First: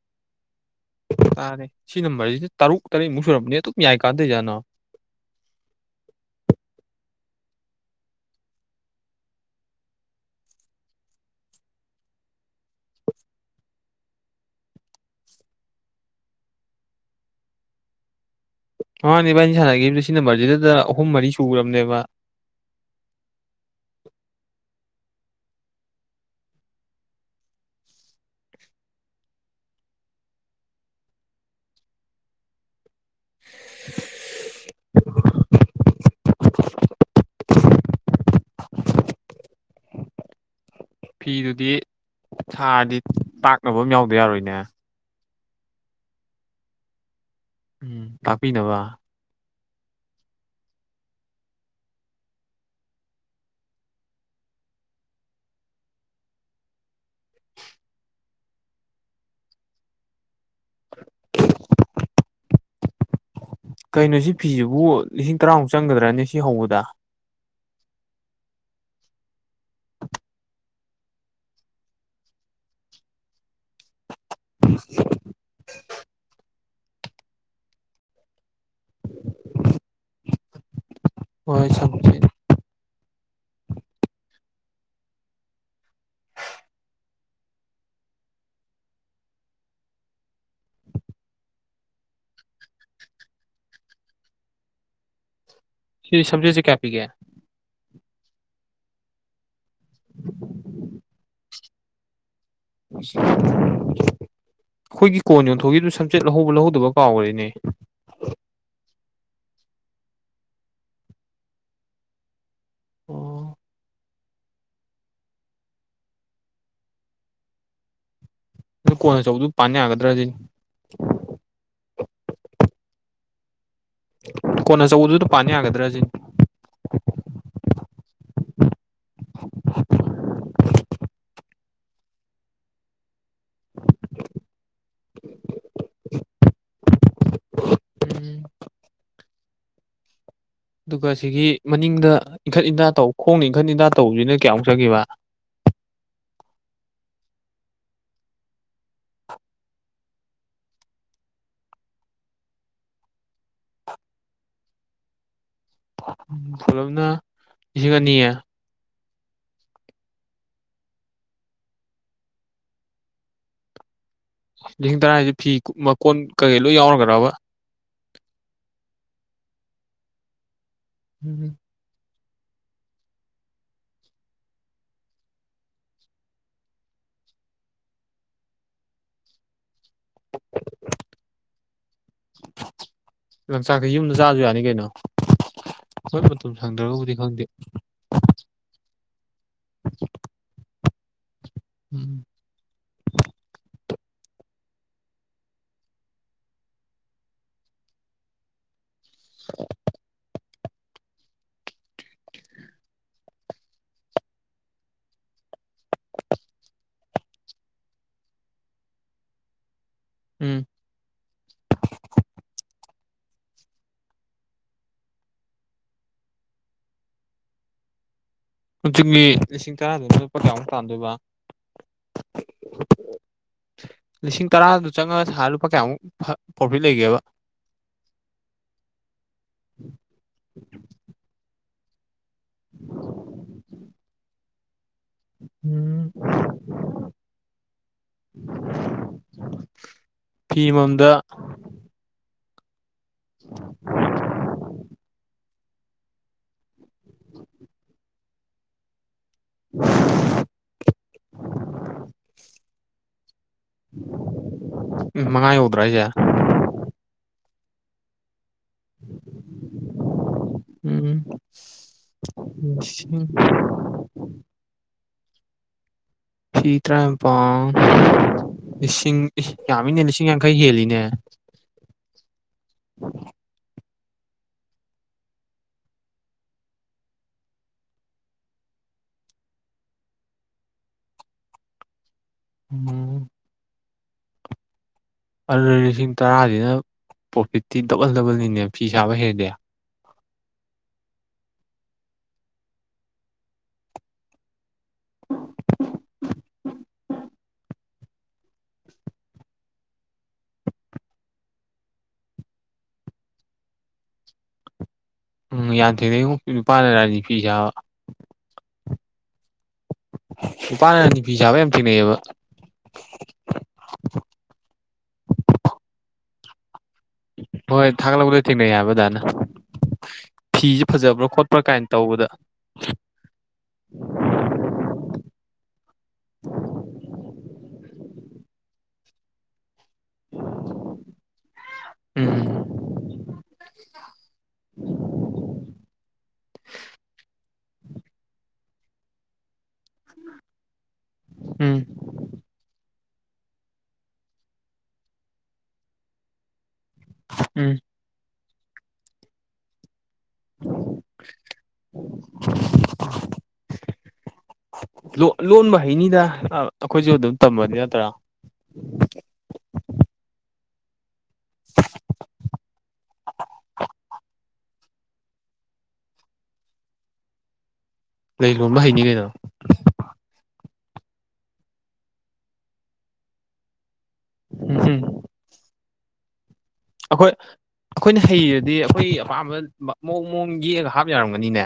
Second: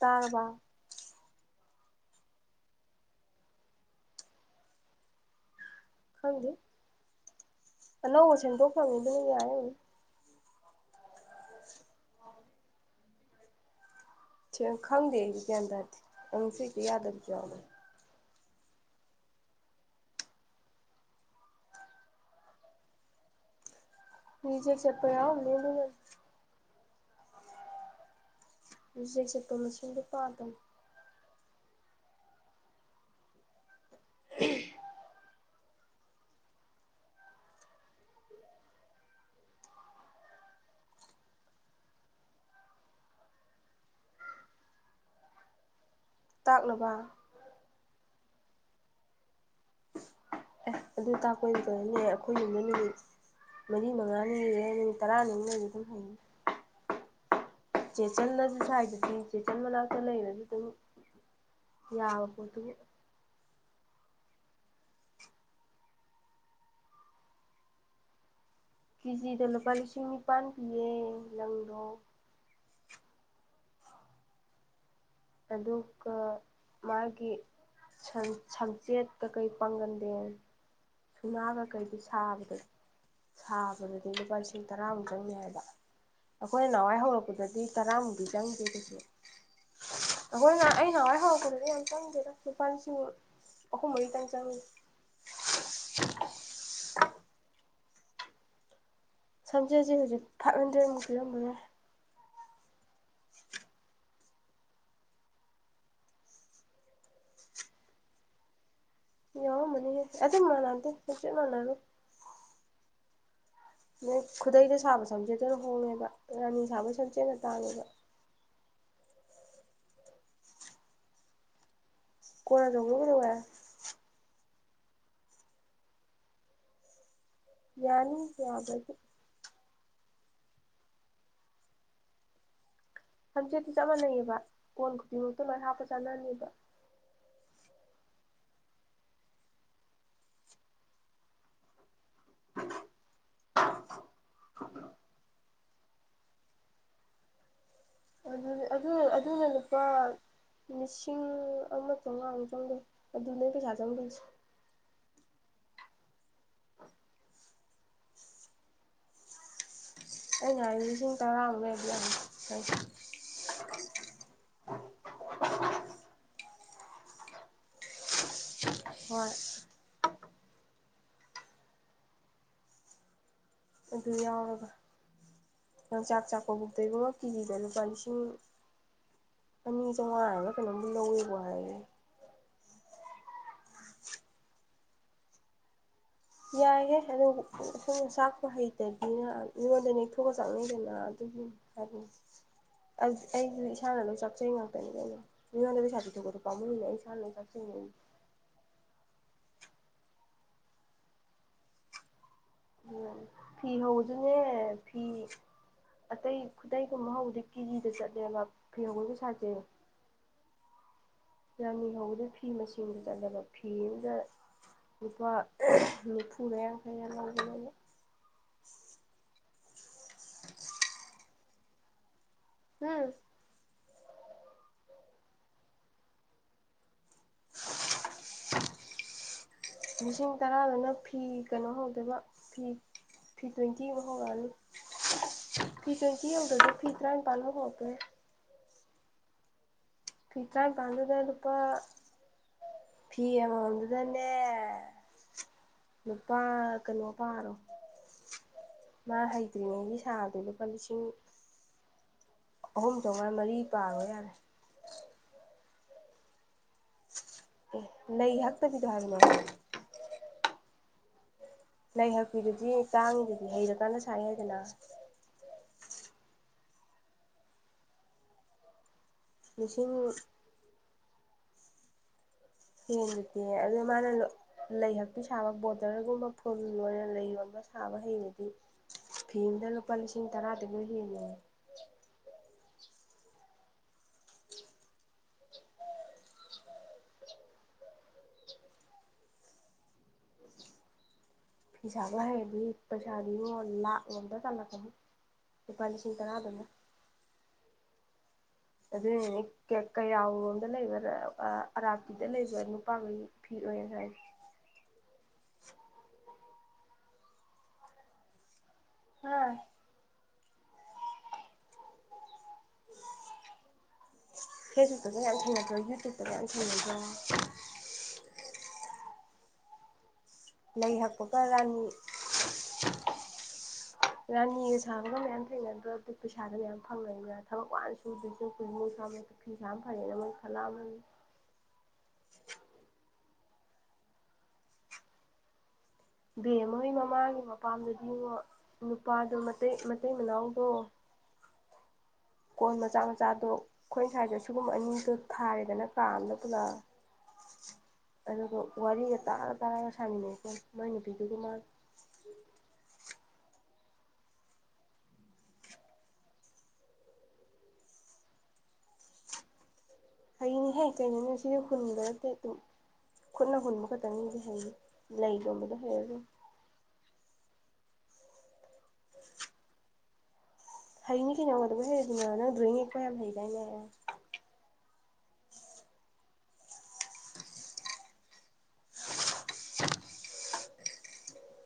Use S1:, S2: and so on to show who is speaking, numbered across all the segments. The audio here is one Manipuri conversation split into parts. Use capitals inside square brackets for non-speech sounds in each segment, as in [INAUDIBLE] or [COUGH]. S1: ꯇꯥꯔꯥꯕ
S2: ꯇꯥꯔꯦ ꯁꯤ ꯅꯝꯕꯔꯁꯤ ꯇꯔꯨꯛ ꯇꯔꯦꯠꯃꯨꯛ ꯁꯨꯔꯕꯝꯕꯅꯦ ꯑꯗꯨꯝ ꯌꯥꯏ ꯀꯥꯟꯗꯣꯏꯖꯥꯅꯣ
S1: ꯈꯪꯗꯦ ꯑꯅꯧꯕ ꯁꯦꯝꯗꯣꯛ ꯐꯪꯉꯤꯗꯨꯅ ꯌꯥꯏ ꯊꯦꯡ ꯈꯪꯗꯦ ꯑꯩꯗꯤ ꯒ꯭ꯌꯥꯟ ꯇꯥꯔꯗꯤ ꯅꯪ ꯁꯛꯇ ꯌꯥꯗꯕꯁꯨ ꯌꯥꯎꯅꯦ
S2: ꯃꯥꯅꯦꯚꯕꯥ ꯑꯩꯅ ꯁꯥꯟꯅꯈꯤꯕꯁ ꯁꯤ ꯅꯝꯕꯔꯁꯤꯗ ꯑꯍꯨꯝ ꯃꯔꯤ ꯁꯨꯈ꯭ꯔꯔꯕꯅꯦꯕ
S1: ꯃꯤꯆꯦ ꯆꯄ ꯌꯥ ꯃ ꯁ ꯆꯄ ꯃꯁꯗ ꯄꯥꯗ
S2: [UNINTELLIGIBLE] ꯐꯤꯗꯨꯗꯤ ꯁꯥꯔꯗꯤ ꯇꯥꯛꯅꯕ ꯑꯃ ꯌꯥꯎꯗꯗꯤ ꯌꯥꯔꯣꯏꯅꯦ
S1: ꯇꯥꯛꯅꯕ
S2: ꯎꯝ ꯇꯥꯛꯄꯤꯅꯕ
S1: ꯑꯦ ꯑꯗꯨ ꯇꯥꯛꯄꯗꯅꯦ ꯑꯩꯈꯣꯏ ꯅꯨꯃꯤꯠ ꯃꯔꯤ ꯃꯉꯥꯅꯤ ꯏꯔꯦ ꯅꯨꯃꯤꯠ ꯇꯔꯥꯅꯤꯃꯨꯛꯅꯗꯤ ꯑꯗꯨꯝ ꯍꯌꯦ ꯆꯦ ꯆꯟꯅꯁꯨ ꯁꯥꯏꯗꯨꯗꯤ ꯆꯦꯆꯟ ꯃꯅꯥꯛꯇ ꯂꯩꯔꯁꯨ ꯑꯗꯨꯝ ꯌꯥꯕꯗꯨꯕꯨ
S2: ꯀꯩꯅꯣ ꯁꯤ ꯐꯤꯁꯤꯕꯨ ꯂꯤꯁꯤꯡ ꯇꯔꯥꯃꯨꯛ ꯆꯪꯒꯗ꯭ꯔꯅꯦ ꯁꯤ ꯍꯧꯕꯗ
S1: ꯀꯦꯖꯤꯗ ꯂꯨꯄꯥ ꯂꯤꯁꯤꯡ ꯅꯤꯄꯥꯜ ꯄꯤꯌꯦ ꯂꯪꯗꯣ [UNINTELLIGIBLE]
S2: ꯑꯝ
S1: ꯑꯗꯨꯒ ꯃꯥꯒꯤ ꯁꯪꯆꯦꯠ ꯀꯥ ꯀꯩ ꯄꯥꯡꯒꯟꯗꯦ ꯁꯅꯥꯒ
S2: ꯍꯣꯏ
S1: ꯀꯩꯗꯤ
S2: ꯁꯝꯆꯦꯠ
S1: ꯁꯥꯕꯗꯣ ꯁꯥꯕꯗꯨꯗꯤ ꯂꯨꯄꯥ ꯂꯤꯁꯤꯡ ꯇꯔꯥꯃꯨꯛꯇꯪꯅꯦ ꯍꯥꯏꯕ ꯑꯩꯈꯣꯏꯅ ꯅꯍꯥꯟꯋꯥꯏ ꯍꯧꯔꯛꯄꯗꯗꯤ ꯇꯔꯥꯃꯨꯛ ꯆꯪꯗꯦ ꯀꯩꯁꯨ ꯑꯩ ꯅꯍꯟꯋꯥꯏ ꯍꯧꯔꯛꯕꯗꯗꯤ ꯌꯥꯝ ꯆꯪꯇꯦꯗ ꯂꯨꯄꯥ ꯂꯤꯁꯤꯡ ꯑꯍꯨꯝ ꯃꯔꯤ ꯇꯪ ꯆꯪ
S2: ꯁꯤ ꯁꯝꯖꯦꯠꯁꯤ ꯀꯌꯥ ꯄꯤꯒꯦ
S1: ꯁꯝꯖꯦꯠꯁꯦ ꯍꯧꯖꯤꯛ ꯐꯥꯏꯚ ꯍꯟꯗ꯭ꯔꯦꯗꯃꯨꯛ ꯄꯤꯔꯝꯕ ꯌꯥꯏ
S2: ꯑꯩꯈꯣꯏꯒꯤ ꯀꯣꯟ ꯌꯣꯟꯊꯣꯛꯒꯤꯕꯗꯨ ꯁꯝꯆꯦꯠ ꯂꯧꯍꯧꯕ ꯂꯧꯍꯧꯗꯕꯔ ꯀꯥꯎꯈꯔꯦꯅꯦ
S1: ꯌꯥꯎꯔꯝ ꯃꯅꯤꯍꯦ ꯑꯇꯩ ꯃꯅꯥꯗꯦ ꯁꯝꯆꯦꯠ ꯃꯅꯥꯔꯣꯏ
S2: ꯑꯣ
S1: ꯅꯣꯏ ꯈꯨꯗꯩꯗ ꯁꯥꯕ ꯁꯝꯖꯦꯠꯇꯅ ꯍꯣꯡꯉꯦꯕ ꯔꯥꯅꯤ ꯁꯥꯕ ꯁꯝꯖꯦꯠꯅ ꯇꯥꯡꯉꯦꯕ
S2: ꯑꯗꯣ ꯀꯣꯟ ꯑꯆꯧꯕꯗꯨ ꯄꯥꯟ ꯌꯥꯒꯗ꯭ꯔꯁꯤꯅꯤ
S1: ꯀꯣꯅ ꯑꯆꯧꯕꯗꯨ ꯀꯩ ꯇꯧꯔꯦ
S2: ꯀꯣꯟꯑꯆꯧꯕꯗꯨꯗ ꯄꯥꯟꯕ ꯌꯥꯒꯗ꯭ꯔꯥꯁꯤ
S1: ꯌꯥꯅꯤ ꯌꯥꯕꯗꯤ
S2: [UNINTELLIGIBLE]
S1: ꯁꯝꯆꯦꯠꯇꯤ ꯆꯞ ꯃꯥꯟꯅꯩꯌꯦꯕ ꯀꯣꯟ ꯈꯨꯗꯤꯡꯃꯛꯇ ꯂꯣꯏ ꯍꯥꯞꯄ ꯆꯥꯟꯅꯅꯦꯕ
S2: ꯎꯝ ꯑꯗꯨꯒ ꯁꯤꯒꯤ ꯃꯅꯤꯡꯗ ꯏꯟꯈꯠ ꯏꯟꯊ ꯇꯧ ꯈꯣꯡꯅ ꯏꯟꯈꯠ ꯏꯟꯊ ꯇꯧꯕꯁꯤꯅ ꯀꯌꯥꯃꯨꯛ ꯆꯈꯤꯕꯦ
S1: ꯑꯗꯨꯗꯤ ꯑꯗꯨ ꯑꯗꯨꯗꯣ ꯂꯨꯄꯥ ꯂꯤꯁꯤꯡ ꯑꯃ ꯆꯃꯉꯥꯃꯨꯛ ꯆꯪꯗꯣꯏꯅꯦ ꯑꯗꯨꯅꯦ ꯄꯩꯁꯥ ꯆꯪꯗꯣꯏꯁꯦ
S2: ꯎꯝ ꯄꯨꯂꯞꯅ ꯂꯤꯁꯤꯡ ꯑꯅꯤ
S1: ꯑꯩ ꯍꯥꯏꯁꯦ ꯂꯤꯁꯤꯡ ꯇꯔꯥꯃꯨꯛ
S2: ꯂꯤꯁꯤꯡ ꯇꯔꯥ ꯍꯥꯏꯁꯦ ꯐꯤ ꯃꯀꯣꯟ ꯀꯩꯀꯩ ꯂꯣꯏ ꯌꯥꯎꯔꯒꯗꯕ
S1: ꯍꯣꯏ
S2: ꯎꯝ
S1: ꯑꯗꯨ ꯌꯥꯎꯔꯒ ꯅꯪ ꯆꯥꯛ ꯆꯥꯛꯄꯕꯨꯛꯇ ꯉꯣ ꯀꯦꯖꯤꯗ ꯂꯨꯄꯥ ꯂꯤꯁꯤꯡ ꯑꯅꯤ ꯆꯥꯝꯃꯉꯥ ꯍꯥꯏꯕꯔ ꯀꯩꯅꯣ ꯂꯧꯋꯦꯕꯣ ꯍꯥꯏꯌꯦ
S2: ꯂꯪꯆꯥꯛꯗꯤ ꯌꯨꯝꯗ ꯆꯥꯛꯑꯁꯨ ꯌꯥꯅꯤ ꯀꯩꯅꯣ ꯍꯣꯏ ꯃꯇꯝ
S1: ꯌꯥꯏꯌꯦ
S2: ꯁꯪꯗ꯭ꯔꯒꯕꯨꯗꯤ
S1: ꯑꯗꯨꯨꯕꯨ
S2: ꯈꯪꯗꯦ
S1: ꯆꯥꯛꯄ ꯍꯩ ꯅ [INAUDIBLE] ꯌꯉꯣꯟꯗ ꯊꯧꯒ ꯆꯪꯅꯗꯦꯅꯥ ꯑꯗꯨꯕꯨ ꯍꯥꯏ
S2: ꯎꯝ
S1: ꯑꯩꯗꯤ ꯏꯁꯥꯅ ꯑꯗꯨꯝ ꯆꯥꯛꯆꯩ ꯉꯥꯛꯇꯅꯤ ꯀꯩꯅꯣ ꯃꯤꯉꯣꯟꯗꯗꯤ ꯄꯩꯁꯥ ꯕꯤꯊꯣꯛꯕꯗꯣ ꯄꯥꯝꯃꯨꯏꯕ ꯑꯩ ꯁꯥꯟꯅ ꯆꯥꯛꯆꯩ
S2: [UNINTELLIGIBLE]
S1: ꯎꯝ ꯐꯤ ꯍꯧꯕꯗꯨꯅꯦ ꯐꯤ ꯑꯇꯩ ꯈꯨꯗꯩꯒꯨꯝꯕ ꯍꯧꯕꯗꯤ ꯀꯦꯖꯤꯗ ꯆꯠꯂꯦꯕ ꯐꯤ ꯍꯧꯕꯩ ꯄꯩꯁꯥꯁꯦ
S2: ꯎꯝ
S1: ꯔꯥꯅꯤ ꯍꯧꯕꯗꯤ ꯐꯤ ꯃꯁꯤꯡꯗ ꯆꯠꯂꯦꯕ ꯐꯤ ꯑꯃꯗ ꯂꯨꯄꯥ ꯅꯤꯐꯨꯅꯦ ꯀꯩꯅꯅ ꯂꯧꯕ
S2: ꯍꯧꯖꯤꯛ ꯃꯤ ꯂꯤꯁꯤꯡ ꯇꯔꯥꯗꯨꯅ ꯂꯨꯄꯥ ꯀꯌꯥꯃꯨꯛ ꯇꯥꯟꯗꯣꯏꯕ
S1: ꯎꯝ
S2: ꯂꯤꯁꯤꯡ ꯇꯔꯥꯗꯨ ꯆꯪꯉꯒ ꯁꯥꯕ ꯂꯨꯄꯥ ꯀꯌꯥꯃꯨꯛ ꯄ꯭ꯔꯣꯐꯤꯠ ꯂꯩꯒꯦꯕ
S1: [UNINTELLIGIBLE] ꯂꯤꯁꯤꯡ ꯇꯔꯥꯗꯨꯅ ꯐꯤ ꯀꯩꯅꯣ ꯍꯧꯗꯣꯏꯕ ꯐꯤ ꯐꯤ ꯇ꯭ꯋꯦꯟꯇꯤꯃꯨꯛ ꯍꯧꯗꯣꯏꯕ ꯐꯤ ꯇꯋꯦꯟꯇꯤ ꯍꯧꯕꯗ ꯐꯤ ꯇꯔꯥ ꯅꯤꯄꯥꯟ ꯐꯡꯉꯛꯄ ꯌꯥꯏ
S2: [UNINTELLIGIBLE]
S1: ꯐꯤ ꯇꯔꯥꯅꯤꯄꯥꯟꯗꯨꯗ ꯂꯨꯄꯥ ꯐꯤ ꯑꯃ ꯃꯝ ꯗꯨꯗꯅꯦ ꯂꯨꯄꯥ ꯀꯩꯅꯣ ꯄꯥꯔꯣ ꯃꯥ ꯍꯩ ꯄꯨꯨ ꯑꯃꯒꯤ ꯁꯥꯕꯗ ꯂꯨꯄꯥ ꯂꯤꯁꯤꯡ ꯑꯍꯨꯝ ꯆꯧꯉꯥ ꯃꯔꯤ ꯄꯥꯔꯣ ꯌꯥꯔꯦ
S2: ꯎꯝ ꯃꯉꯥ ꯍꯧꯗ꯭ꯔꯥ ꯍꯥꯢꯖ
S1: ꯑꯦ ꯂꯩ ꯍꯛꯇꯕꯤꯗꯣ ꯍꯥꯏꯕꯅꯦ
S2: ꯎꯝ
S1: ꯂꯩ ꯍꯥꯛꯄꯤꯗꯨꯗꯤ
S2: ꯂꯤꯁꯤꯡ
S1: [UNINTELLIGIBLE] ꯍꯩꯔꯀꯥꯟꯅ ꯁꯥꯏ ꯌꯥꯢꯗꯅ
S2: ꯐꯤ ꯇꯔꯥꯅꯤꯄꯥꯟ ꯂꯤꯁꯤꯡ ꯌꯥꯝꯃꯤꯅꯦ ꯂꯤꯁꯤꯡ ꯌꯥꯡꯈꯩ ꯍꯦꯜꯂꯤꯅꯦ
S1: ꯍꯦꯟꯗꯗꯤ ꯑꯗ ꯃꯥꯅ ꯂꯩ ꯍꯛꯇꯤ ꯁꯥꯕ ꯕꯣꯗꯔꯒꯨꯝꯕ ꯐꯨꯜ ꯂꯣꯏ ꯂꯩꯒꯨꯝꯕ ꯁꯥꯕ ꯍꯩꯔꯗꯤ ꯐꯤ ꯑꯃꯅ ꯂꯨꯄꯥ ꯂꯤꯁꯤꯡ ꯇꯔꯥꯗꯒꯤ ꯍꯦꯜꯂꯤꯅꯦ
S2: ꯎꯝ ꯑꯗꯨ ꯂꯤꯁꯤꯡ ꯇꯔꯥꯁꯤꯅ ꯄ꯭ꯔꯣꯐꯤꯠꯇꯤ ꯗꯕꯜ ꯗꯕꯜꯅꯤꯅꯦ ꯐꯤ ꯁꯥꯕ ꯍꯩꯔꯗꯤ
S1: ꯐꯤ ꯁꯥꯥꯕ ꯍꯩꯔꯗꯤ ꯄꯩꯁꯥꯗꯤ ꯉꯣ ꯂꯥꯛꯂꯣꯝꯗ ꯇꯥꯜꯂꯛꯀꯅꯤ ꯂꯨꯄꯥ ꯂꯤꯁꯤꯡ ꯇꯔꯥꯗꯨꯅ ꯑꯗꯨꯢꯅꯅꯦ ꯀꯩꯔꯥꯎꯔꯣꯝꯗ ꯂꯩꯕ ꯑꯔꯥꯄꯤꯗ ꯂꯩꯕ ꯅꯨꯄꯥꯒꯩ ꯐꯤ ꯑꯣꯢ ꯁꯥꯢꯁꯦ
S2: ꯎꯝ ꯌꯥꯝ ꯊꯦꯡꯉꯩꯕꯨ ꯅꯨꯄꯥꯅ ꯔꯥꯅꯤ ꯐꯤ ꯁꯥꯕ
S1: ꯍꯥ
S2: ꯅꯨꯄꯥꯅ ꯔꯥꯅꯣ ꯐꯤ ꯁꯥꯕ ꯌꯥꯝ ꯊꯦꯡꯅꯩꯑꯕ
S1: ꯐꯦꯁꯕꯨꯛꯇꯒ ꯌꯥꯝ ꯊꯦꯡꯅꯗ꯭ꯔꯣ ꯌꯨꯇꯨꯞꯇꯒ ꯌꯥꯝ ꯊꯦꯡꯅꯗ꯭ꯔꯣ
S2: ꯍꯣꯏ ꯊꯥꯒꯠꯂꯛꯄꯗ ꯊꯦꯡꯅꯩ ꯍꯥꯏꯕ ꯑꯗꯥꯢꯅ ꯐꯤꯖꯦ
S1: ꯂꯩ
S2: ꯐꯖꯕ꯭ꯔꯥ
S1: ꯍꯛꯄꯒ
S2: ꯈꯣꯠꯄ꯭ꯔꯥ ꯀꯥꯏ
S1: ꯔꯥꯅꯤ
S2: ꯇꯧꯕꯗ [INAUDIBLE]
S1: ꯔꯥꯅꯤꯒ ꯁꯥꯕꯒ ꯃꯌꯥꯝ ꯊꯦꯡꯅꯗ꯭ꯔꯣ ꯑꯗꯨ ꯄꯩꯁꯥ ꯃꯌꯥꯝ ꯐꯪꯉꯅꯤꯅ ꯊꯕꯛ ꯋꯥꯅ ꯁꯨꯗ꯭ꯔꯣꯢ ꯁꯔꯨꯛꯄꯨꯗꯤ ꯅꯨꯡꯁꯥ ꯃꯔꯛꯇ ꯐꯤ ꯁꯥꯕꯅ ꯐꯔꯦꯅ ꯃꯣꯢꯁꯨ ꯈꯜꯂꯛꯑꯝꯅꯤ
S2: ꯎꯝ ꯍꯝ
S1: ꯕꯦꯝꯃ ꯍꯣꯏ ꯃꯃꯥꯒꯤ ꯃꯄꯥꯝꯗꯗꯤ ꯉꯣ ꯅꯨꯄꯥꯗꯣ ꯃꯇꯩ ꯃꯇꯩ ꯃꯅꯥꯎꯗꯣ
S2: ꯎꯝ
S1: ꯀꯣꯟ ꯃꯆꯥ ꯃꯆꯥꯗꯣ ꯑꯩꯈꯣꯏꯁꯥꯏꯗꯣ ꯁꯤꯨꯒꯨꯝꯕ ꯑꯅꯤꯗꯣ ꯊꯥꯔꯦꯗꯅ ꯀꯥ ꯑꯃꯗ ꯄꯨꯂꯞ
S2: ꯎꯝ
S1: ꯑꯗꯨꯒ ꯋꯥꯔꯤꯒ ꯇꯥꯔ ꯇꯥꯔꯒ ꯁꯥꯥꯟꯃꯤꯟꯅꯩ ꯃꯣꯏ ꯅꯨꯄꯤꯗꯨꯒꯨ ꯃꯥꯒ
S2: [UNINTELLIGIBLE] ꯂꯣ ꯂꯣꯟꯕ ꯍꯩꯅꯤꯗ ꯑꯩꯈꯣꯏꯖꯨ ꯑꯗꯨꯝ ꯇꯝꯕꯗꯤ ꯅꯠꯇ꯭ꯔꯥ
S1: ꯍꯩꯅꯤꯍꯦ ꯀꯩꯅꯣꯅꯦ ꯁꯤꯗꯤ ꯍꯨꯟꯕ ꯅꯠꯇꯦ ꯑꯗꯨꯝ ꯈꯨꯠꯅ ꯍꯨꯟꯕ ꯈꯛꯇꯪꯅꯤꯗꯤ ꯍꯩꯅꯤ ꯂꯩꯒꯨꯝꯕꯗꯤ ꯍꯩꯔꯔꯣꯢ
S2: ꯂꯩ ꯂꯣꯟꯕ ꯍꯩꯅꯤ ꯀꯩꯅꯣ
S1: ꯍꯩꯅꯤ ꯀꯩꯅꯣ ꯅꯪ ꯀꯩꯗꯧꯕꯩ ꯍꯩꯔꯣꯏꯗꯣꯏꯅꯣ ꯅꯪ ꯗ꯭ꯔꯣꯋꯤꯡ ꯌꯦꯛꯄ ꯌꯥꯝ ꯍꯩ ꯗꯥꯏꯅꯦ
S2: ꯎꯝ ꯑꯩꯈꯣꯏ ꯑꯩꯈꯣꯏꯅ ꯍꯩꯔꯗꯤ ꯑꯩꯈꯣꯏ ꯑꯄꯥꯝꯕ ꯃꯑꯣꯡ ꯃꯑꯣꯡ ꯌꯦꯛꯑꯒ ꯍꯥꯞ ꯌꯥꯔꯝꯒꯅꯤꯅꯦ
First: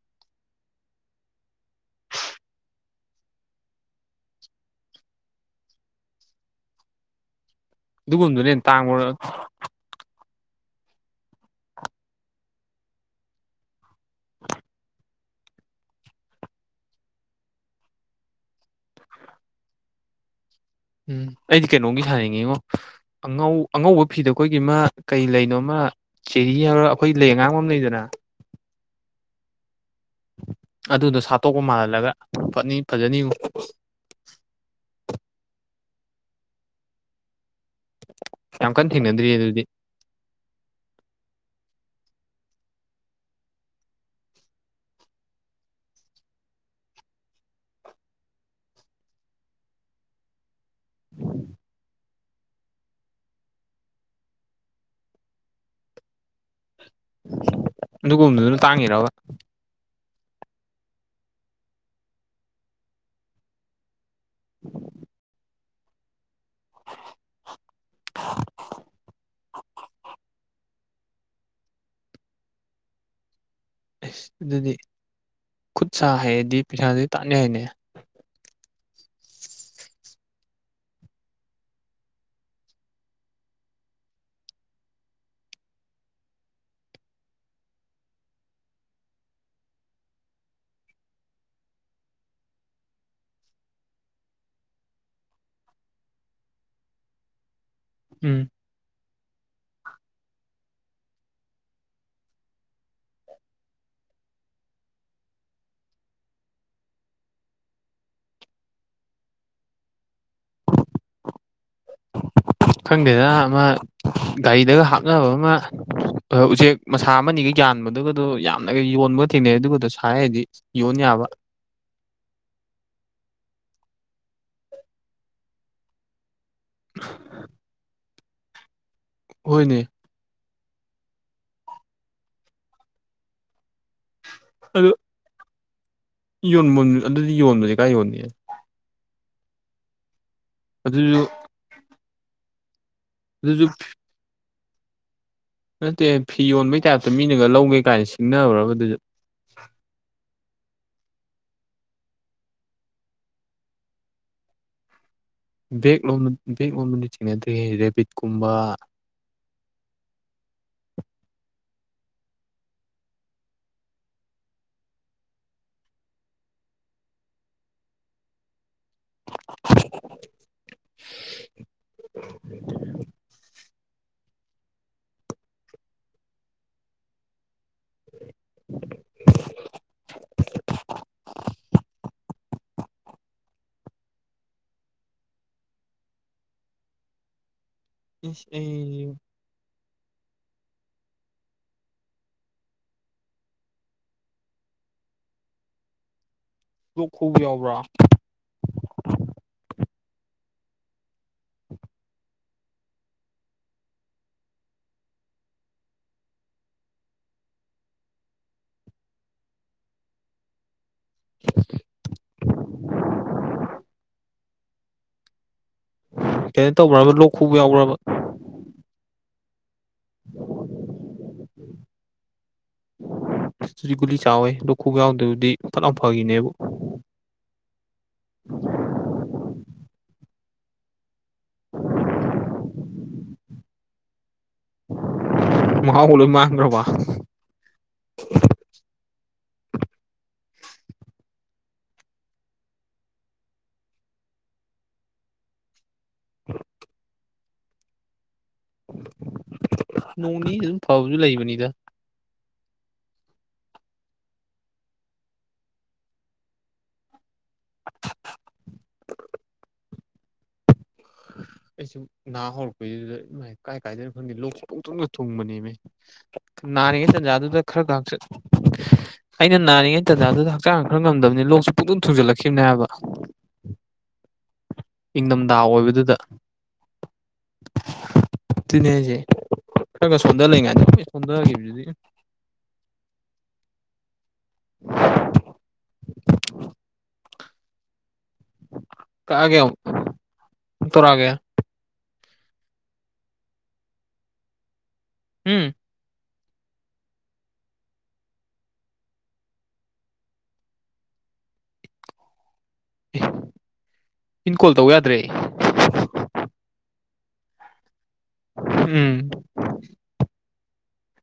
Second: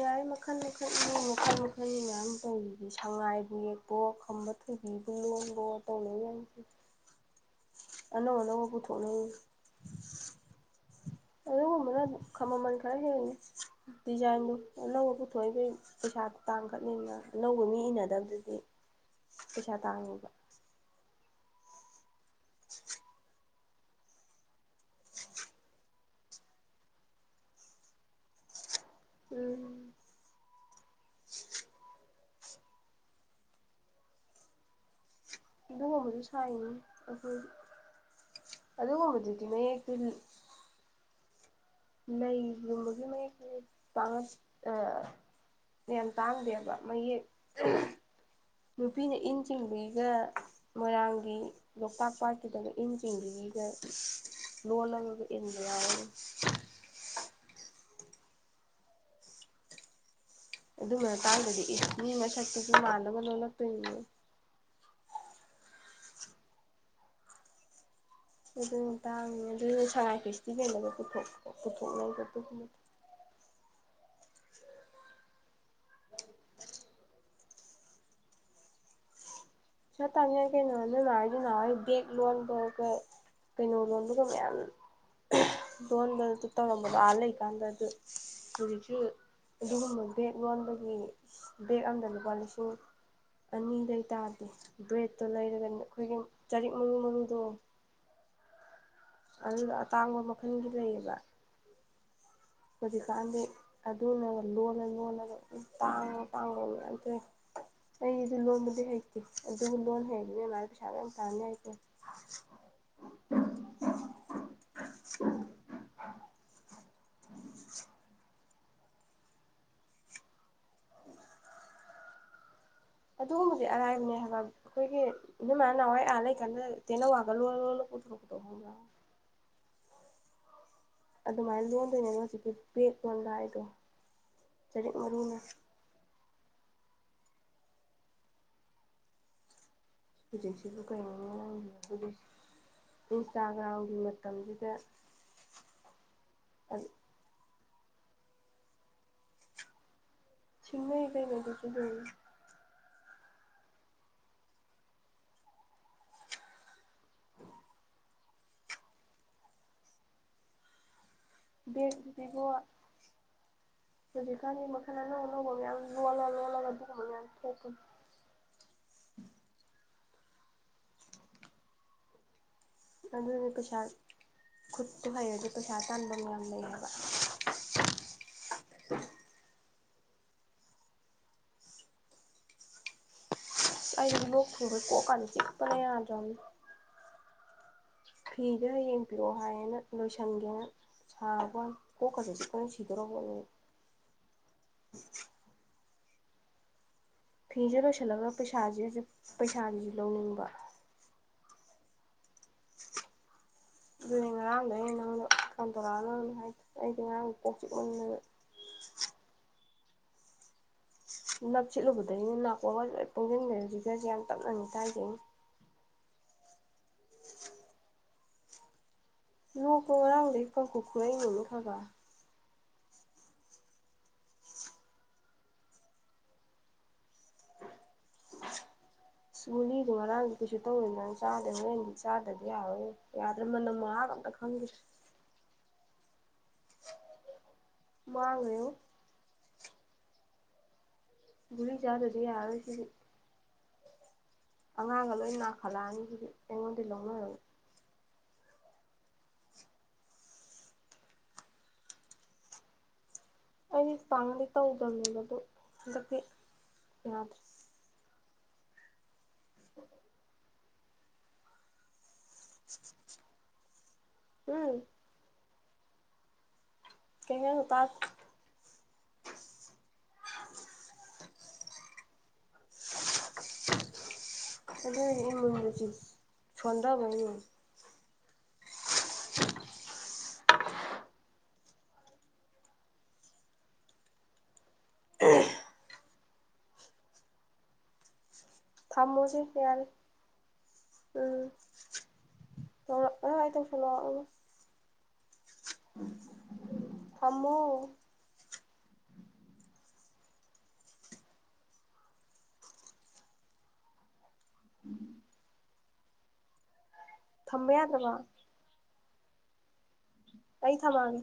S1: ꯌꯥꯢ ꯃꯈꯟ ꯃꯈꯟ ꯃꯤ ꯃꯈꯟ ꯃꯈꯟ ꯃꯌꯥꯝ ꯇꯧꯔꯤꯗꯤ ꯁꯉꯥꯏꯕꯨ ꯌꯦꯛꯋꯣ ꯈꯝꯕ ꯊꯣꯢꯕꯤꯕꯨ ꯂꯣꯟꯕꯋꯣ ꯇꯧꯅꯩ ꯃꯌꯥꯝꯁꯤꯗꯤ
S2: ꯑꯗꯨꯒꯨꯝꯕ ꯗꯨꯅ ꯍꯦꯟꯅ ꯇꯥꯡꯕ꯭ꯔꯣ
S1: ꯄꯨꯊꯣꯛꯅꯩ ꯑꯗꯨꯒꯨꯝꯕꯅ ꯈꯃꯃꯜ ꯈꯔ ꯍꯦꯟꯜꯂꯦ ꯗꯤꯖꯥꯏꯟꯗꯣ ꯑꯅꯧꯕ ꯄꯨꯊꯣꯛꯏ ꯀꯩ ꯄꯩꯁꯥꯗꯤ ꯇꯥꯡꯈꯠꯂꯤꯅ ꯑꯅꯧꯕ ꯃꯤ ꯏꯅꯗꯕꯗꯨꯗꯤ ꯄꯩꯁꯥ ꯇꯥꯡꯉꯦꯕ
S2: ꯎꯝ ꯑꯩꯗꯤ ꯀꯩꯅꯣꯝꯒꯤ ꯁꯥꯅꯤꯡꯉꯤꯉꯣ ꯑꯉꯧ ꯑꯉꯧꯕ ꯐꯤꯗꯣ ꯑꯩꯈꯣꯏꯒꯤꯃꯥ ꯀꯩ ꯂꯩꯅꯣꯃ ꯆꯦꯔꯤ ꯍꯥꯢꯕ꯭ꯔꯥ ꯑꯩꯈꯣꯏ ꯂꯩ ꯑꯉꯥꯡ ꯑꯃ ꯂꯩꯗꯅ
S1: ꯎꯝ
S2: ꯑꯗꯨꯗꯣ ꯁꯥꯠꯇꯣꯛꯄ ꯃꯥꯜꯍꯜꯂꯒ ꯐꯅꯤ ꯐꯖꯅꯤꯕꯨ
S1: ꯑꯗꯨꯒꯨꯝꯕꯗꯨ ꯁꯥꯏꯅꯤ ꯑꯩꯈꯣꯢꯗꯤ
S2: ꯌꯥꯝ ꯀꯟꯅ ꯊꯦꯡꯅꯗ꯭ꯔꯤ
S1: ꯑꯗꯨꯒꯨꯝꯕꯗꯨꯗꯤ
S2: ꯑꯗꯨꯗꯤ
S1: ꯃꯌꯦꯛꯇꯨ ꯂꯩꯒꯨꯝꯕꯒꯤ ꯃꯌꯦꯛꯇꯨꯅ ꯇꯥꯡꯉꯛ ꯌꯥꯝ ꯇꯥꯡꯗꯦꯕ ꯃꯌꯦꯛ ꯅꯨꯄꯤꯅ ꯏꯟ ꯆꯤꯡꯕꯤꯒ ꯃꯣꯏꯔꯥꯡꯒꯤ ꯂꯣꯛꯇꯥꯛ ꯄꯥꯠ ꯀꯗꯕ ꯏꯟ ꯆꯤꯡꯒꯤꯒ ꯂꯣꯜꯂꯒꯒ ꯏꯟꯕ ꯌꯥꯎꯋꯦ
S2: ꯑꯗꯨꯒꯨꯝꯕꯗꯨꯅ ꯇꯥꯡꯉꯤꯔꯕ
S1: ꯑꯗꯨꯃ ꯃꯗ ꯇꯥꯡꯗꯗꯤ ꯏꯁ ꯃꯤ ꯃꯁꯛꯇꯁꯨ ꯃꯥꯟꯅꯕ ꯂꯣꯜꯂꯛꯇꯣꯏꯅꯦ ꯑꯗꯨ ꯇꯥꯡꯉ ꯑꯗꯨ ꯁꯉꯥꯏ ꯐꯦꯁꯇꯤꯚꯦꯜꯒ ꯄꯨꯊꯣꯛꯅꯩꯒꯣ ꯑꯗꯨꯒꯤ
S2: ꯑꯁ ꯑꯗꯨꯗꯤ ꯈꯨꯠ ꯁꯥ ꯍꯩꯔꯗꯤ ꯄꯩꯁꯥꯥꯁ ꯇꯥꯟꯌꯥꯏꯅꯦ
S1: ꯁꯥ ꯇꯥꯟꯕ ꯌꯥꯏ ꯀꯩꯅꯣ ꯅꯣꯏꯃ ꯅꯣꯏꯃꯥꯍꯣꯏ ꯕꯦꯛ ꯂꯣꯟꯕꯒ ꯀꯩꯅꯣ ꯂꯣꯟꯕꯒ ꯃꯌꯥꯝ ꯂꯣꯟꯕ ꯑꯗꯨ ꯇꯧꯔꯝꯕꯗꯣ ꯑꯥ ꯂꯩꯀꯥꯟꯗ ꯑꯗꯨ ꯍꯧꯖꯤꯛꯁꯨ ꯑꯗꯨꯒꯨꯝꯕ ꯕꯦꯛ ꯂꯣꯟꯕꯒꯤ ꯕꯦꯛ ꯑꯝꯗ ꯂꯨꯄꯥ ꯂꯤꯁꯤꯡ ꯑꯅꯤ ꯗꯩ ꯇꯥꯗꯦ ꯕ꯭ꯔꯦꯠꯇꯣ ꯂꯩꯔꯒ ꯑꯩꯈꯣꯏꯒꯤ ꯆꯔꯤꯛ ꯃꯔꯨ ꯃꯔꯨꯗꯣ
S2: ꯎꯝ
S1: ꯑꯗꯨꯗꯣ ꯑꯇꯥꯡꯕ ꯃꯈꯜꯒꯤ ꯂꯩꯌꯦꯕ ꯍꯧꯖꯤꯛꯀꯥꯟꯗꯤ ꯑꯗꯨꯅꯒ ꯂꯣꯜꯂ ꯂꯣꯜꯂꯒ ꯇꯥꯡ ꯇꯥꯡꯕ ꯉ ꯑꯩꯗꯤ ꯂꯣꯟꯕꯗꯤ ꯍꯩꯇꯦ ꯑꯗꯨꯕꯨ ꯂꯣꯟ ꯍꯩꯔꯗꯤꯅꯦ ꯃꯥ ꯄꯩꯁꯥ ꯌꯥꯝ ꯇꯥꯅꯤ ꯍꯥꯏ
S2: ꯈꯪꯗꯦꯗ ꯑꯃ ꯒꯥꯔꯤꯗꯒ ꯍꯥꯞꯅꯕ ꯑꯃ ꯑ ꯎꯆꯦꯛ ꯃꯁꯥ ꯑꯃꯅꯤꯒ ꯌꯥꯟꯕꯗꯨꯒꯗꯣ ꯌꯥꯝꯅꯒ ꯌꯣꯟꯕꯒ ꯊꯦꯡꯅꯩ ꯑꯗꯨꯒꯗꯣ ꯁꯥ ꯍꯩꯗꯤ ꯌꯣꯟ ꯌꯥꯕ
S1: ꯑꯗꯨꯒꯨꯝꯕꯗꯤ ꯑꯔꯥꯏꯕꯅꯦ ꯍꯥꯏꯕ ꯑꯩꯈꯣꯏꯒꯤ ꯅꯣꯏꯃꯥꯟ ꯅꯍꯥꯟꯋꯥꯏ ꯑꯥ ꯂꯩ ꯀꯟꯗ ꯇꯦꯅꯋꯥꯒꯒ ꯂꯣꯜꯂ ꯂꯣꯜꯂ ꯄꯨꯊꯣꯔꯛꯄꯗꯣ ꯈꯪꯕꯔꯥ
S2: ꯍꯣꯏꯅꯦ
S1: ꯑꯗꯨꯃꯥꯏꯅ ꯂꯣꯟꯗꯣꯏꯅꯦꯗꯣ ꯍꯧꯖꯤꯛꯀꯤ ꯕꯦꯛ ꯂꯣꯟꯕ ꯍꯥꯏꯖꯦ ꯆꯔꯤꯠ ꯃꯔꯨꯅ
S2: ꯌꯣꯟꯕ ꯑꯗꯨꯗꯤ ꯌꯣꯟꯕꯁꯦ ꯀꯥꯏ ꯌꯣꯟꯒꯦ
S1: ꯍꯧꯖꯤꯛꯁꯤꯕꯨ ꯀꯩꯅꯣ
S2: ꯑꯗꯨꯁꯨ
S1: ꯍꯧꯖꯤꯛ
S2: ꯑꯗꯨꯁꯨ
S1: ꯏꯟꯁꯇꯥꯒ꯭ꯔꯥꯝꯒꯤ ꯃꯇꯝꯁꯤꯗ
S2: ꯅꯠꯇꯦ ꯐꯤ ꯌꯣꯟꯕꯩ ꯇꯥꯏꯞꯇ ꯃꯤꯅꯒ ꯂꯧꯒꯦ ꯀꯥꯏꯅ ꯁꯤꯡꯅꯕꯔꯕ ꯑꯗꯨꯁꯨ
S1: ꯁꯤꯡꯅꯩ ꯀꯩꯅꯣ ꯗꯨꯁꯨꯗꯨꯝ
S2: ꯕꯦꯛ ꯂꯣꯝꯗ ꯕꯦꯛ ꯂꯣꯝꯗꯗꯤ ꯊꯦꯡꯅꯗ꯭ꯔꯤ ꯔꯦꯕꯤꯠꯀꯨꯝꯕ
S1: ꯏꯕꯣ ꯍꯧꯖꯤꯛ ꯀꯥꯟꯒꯤ ꯃꯈꯟ ꯑꯅꯧ ꯅꯧꯕ ꯃꯌꯥꯝ ꯂꯣꯂ ꯂꯣꯂ ꯑꯗꯨꯒꯨꯝꯕ ꯃꯌꯥꯝ ꯊꯣꯛꯄꯅꯦ
S2: [INAUDIBLE]
S1: ꯑꯗꯨꯅꯦ ꯄꯩꯁꯥ ꯈꯨꯠꯇꯨ ꯍꯩꯔꯗꯤ ꯄꯩꯁꯥ ꯇꯥꯟꯕꯝ ꯌꯥꯝ ꯂꯩ ꯍꯥꯏꯕ
S2: [INAUDIBLE]
S1: ꯑꯩꯖ ꯂꯣꯛ ꯊꯨꯡꯕꯒꯤ ꯀꯣꯛꯀꯥꯖꯦ ꯆꯤꯛꯄꯅ ꯌꯥꯗꯔꯝꯅꯤ
S2: ꯏꯁ
S1: ꯐꯤꯖꯦ ꯍꯌꯦꯡ
S2: ꯑꯩ
S1: ꯄꯤꯔꯣ ꯐꯥꯏꯌꯦꯅ ꯂꯣꯏꯁꯟꯒꯦꯅ ꯁꯥꯕ ꯋꯥꯟ ꯀꯣꯛꯀꯖ ꯆꯤꯛꯄꯅ ꯁꯤꯗꯣꯔꯄꯣꯅꯦ [INAUDIBLE]
S2: ꯂꯣꯛ ꯈꯨꯕ ꯌꯥꯎꯕ꯭ꯔꯥ
S1: ꯐꯤꯖꯦ ꯂꯣꯏꯁꯜꯂꯒ ꯄꯩꯁꯥꯁꯦ ꯍꯧꯖꯤ ꯄꯩꯁꯥꯖꯤꯁꯨ ꯂꯧꯅꯤꯡꯕ
S2: [UNINTELLIGIBLE]
S1: ꯑꯗꯨꯅꯦ ꯉꯔꯥꯡꯗ ꯑꯩꯅ ꯅꯪꯉꯣꯟꯗ ꯐꯣꯟ ꯇꯧꯔꯛꯑꯅꯨ ꯍꯥꯏꯗꯣ ꯑꯩꯗꯤ ꯉꯔꯥꯡ ꯀꯣꯛ ꯆꯤꯛꯃꯟꯗꯅ ꯅꯞꯁꯤꯠꯂꯨꯕꯗꯒꯤꯅꯦ ꯅꯥꯀꯣꯡꯒꯁꯦ ꯂꯣꯏ ꯄꯪꯁꯤꯟꯈ꯭ꯔꯦ [UNINTELLIGIBLE]
S2: ꯀꯩꯅꯣ ꯇꯧꯕ꯭ꯔꯕ ꯂꯣꯛ ꯈꯨꯕ ꯌꯥꯎꯕ꯭ꯔꯕ
S1: ꯂꯣꯛ ꯈꯨꯕ ꯌꯥꯎꯗꯦ ꯀꯪꯈꯨ ꯈꯨꯔꯩꯅꯦꯃꯤ ꯍꯏꯕꯥ
S2: ꯒꯨꯂꯤ ꯆꯥꯎꯋꯦ ꯂꯨꯈꯨ ꯌꯥꯎꯗꯗꯤ ꯐꯠ ꯂꯥꯎ ꯐꯈꯤꯅꯦꯕ
S1: [INAUDIBLE] ꯒꯨꯂꯤꯗꯣ ꯉꯔꯥꯡꯗꯤ ꯀꯩꯁꯨ ꯇꯧꯔꯣꯏꯅ ꯑꯩ ꯆꯥꯗꯦ ꯍꯨꯔꯦꯟꯗꯤ ꯆꯥꯗꯗꯤ ꯌꯥꯔꯔꯣꯏ ꯌꯥꯗ꯭ꯔꯦ ꯃꯅꯝ ꯃꯍꯥꯒ ꯑꯝ ꯑꯈꯪꯒꯤ
S2: ꯃꯍꯥꯎꯒ ꯂꯣꯏ ꯃꯥꯒ꯭ꯔꯕ
S1: ꯃꯥꯡꯒ꯭ꯔꯦꯕꯣ ꯒꯨꯂꯤ ꯆꯗ꯭ꯔꯗꯤ ꯌꯥꯔꯔꯣꯏ ꯁꯤꯗꯤ ꯑꯉꯥꯡꯒ ꯂꯣꯏ ꯅꯥꯈꯠꯂꯛꯑꯅꯤꯁꯤꯗꯤ ꯑꯩꯉꯣꯟꯗ ꯂꯧꯅꯔꯒꯦ
S2: ꯅꯣꯡꯅꯤ ꯑꯗꯨꯝ ꯐꯕꯁꯨ ꯂꯩꯕꯅꯤꯗ
S1: ꯑꯩꯗꯤ ꯇꯥꯡꯉꯗꯤ ꯇꯧꯗ꯭ꯔꯕꯅꯦꯕ ꯑꯗꯨ ꯍꯟꯗꯛꯇꯤ ꯌꯥꯗ꯭ꯔꯦ
S2: ꯑꯩꯁꯨ ꯅꯍꯥ ꯍꯧꯔꯛꯄꯩꯗꯨꯗꯥꯏ ꯀꯥꯏ ꯀꯥꯏꯗꯅꯣ ꯈꯪꯗꯦ ꯂꯣꯛꯣꯛ
S1: ꯎꯝ
S2: ꯊꯅ ꯊꯨꯡꯕꯅꯦꯃꯦ ꯅꯥꯔꯤꯉꯩ
S1: ꯀꯩ
S2: ꯇꯥꯟꯖꯥꯗꯨꯗ
S1: ꯍꯥꯏꯅꯣ ꯇꯥ
S2: ꯈꯔꯒꯆꯠ ꯑꯩꯅ ꯅꯥꯔꯤꯉꯩ ꯇꯖꯗꯨꯗ ꯍꯛꯆꯥꯡ ꯈꯔ ꯉꯝꯗꯕꯅꯤ ꯂꯣꯛꯁꯨ ꯄꯨꯟ ꯊꯨꯖꯜꯂꯛꯈꯤꯕꯅꯦ ꯍꯥꯏꯕ
S1: ꯑ
S2: ꯏꯪꯊꯝꯊꯥ
S1: ꯁꯟꯗꯥ ꯑꯣꯏ
S2: ꯑꯗꯨꯤꯅꯦ ꯍꯥꯏꯁꯦ ꯈꯔ ꯈ ꯁꯣꯟꯊ ꯂꯩꯉꯥꯏꯗ ꯁꯣꯟꯊꯈꯤꯕꯗꯨꯗꯤ ꯎ
S1: ꯎꯝ
S2: [UNINTELLIGIBLE]
S1: ꯊꯝꯃꯣꯁꯤ
S2: ꯀꯛꯑꯒꯦ ꯑꯃꯨꯛ
S1: ꯌꯥꯔ
S2: ꯇꯧꯔꯛꯑꯒꯦ
S1: ꯎꯝ ꯇꯧꯔꯛꯅꯤ ꯇꯧꯁꯜꯂꯛꯑꯣ
S2: ꯎꯝ
S1: ꯊꯃꯣ
S2: ꯑꯦ ꯏꯤꯟ ꯀꯣꯜ ꯇꯧ ꯌꯥꯗ꯭ꯔꯦ
S1: ꯊꯝꯕ ꯌꯥꯗꯕꯥ
S2: ꯎꯝ
S1: ꯀꯩ ꯊꯃꯥꯡꯒ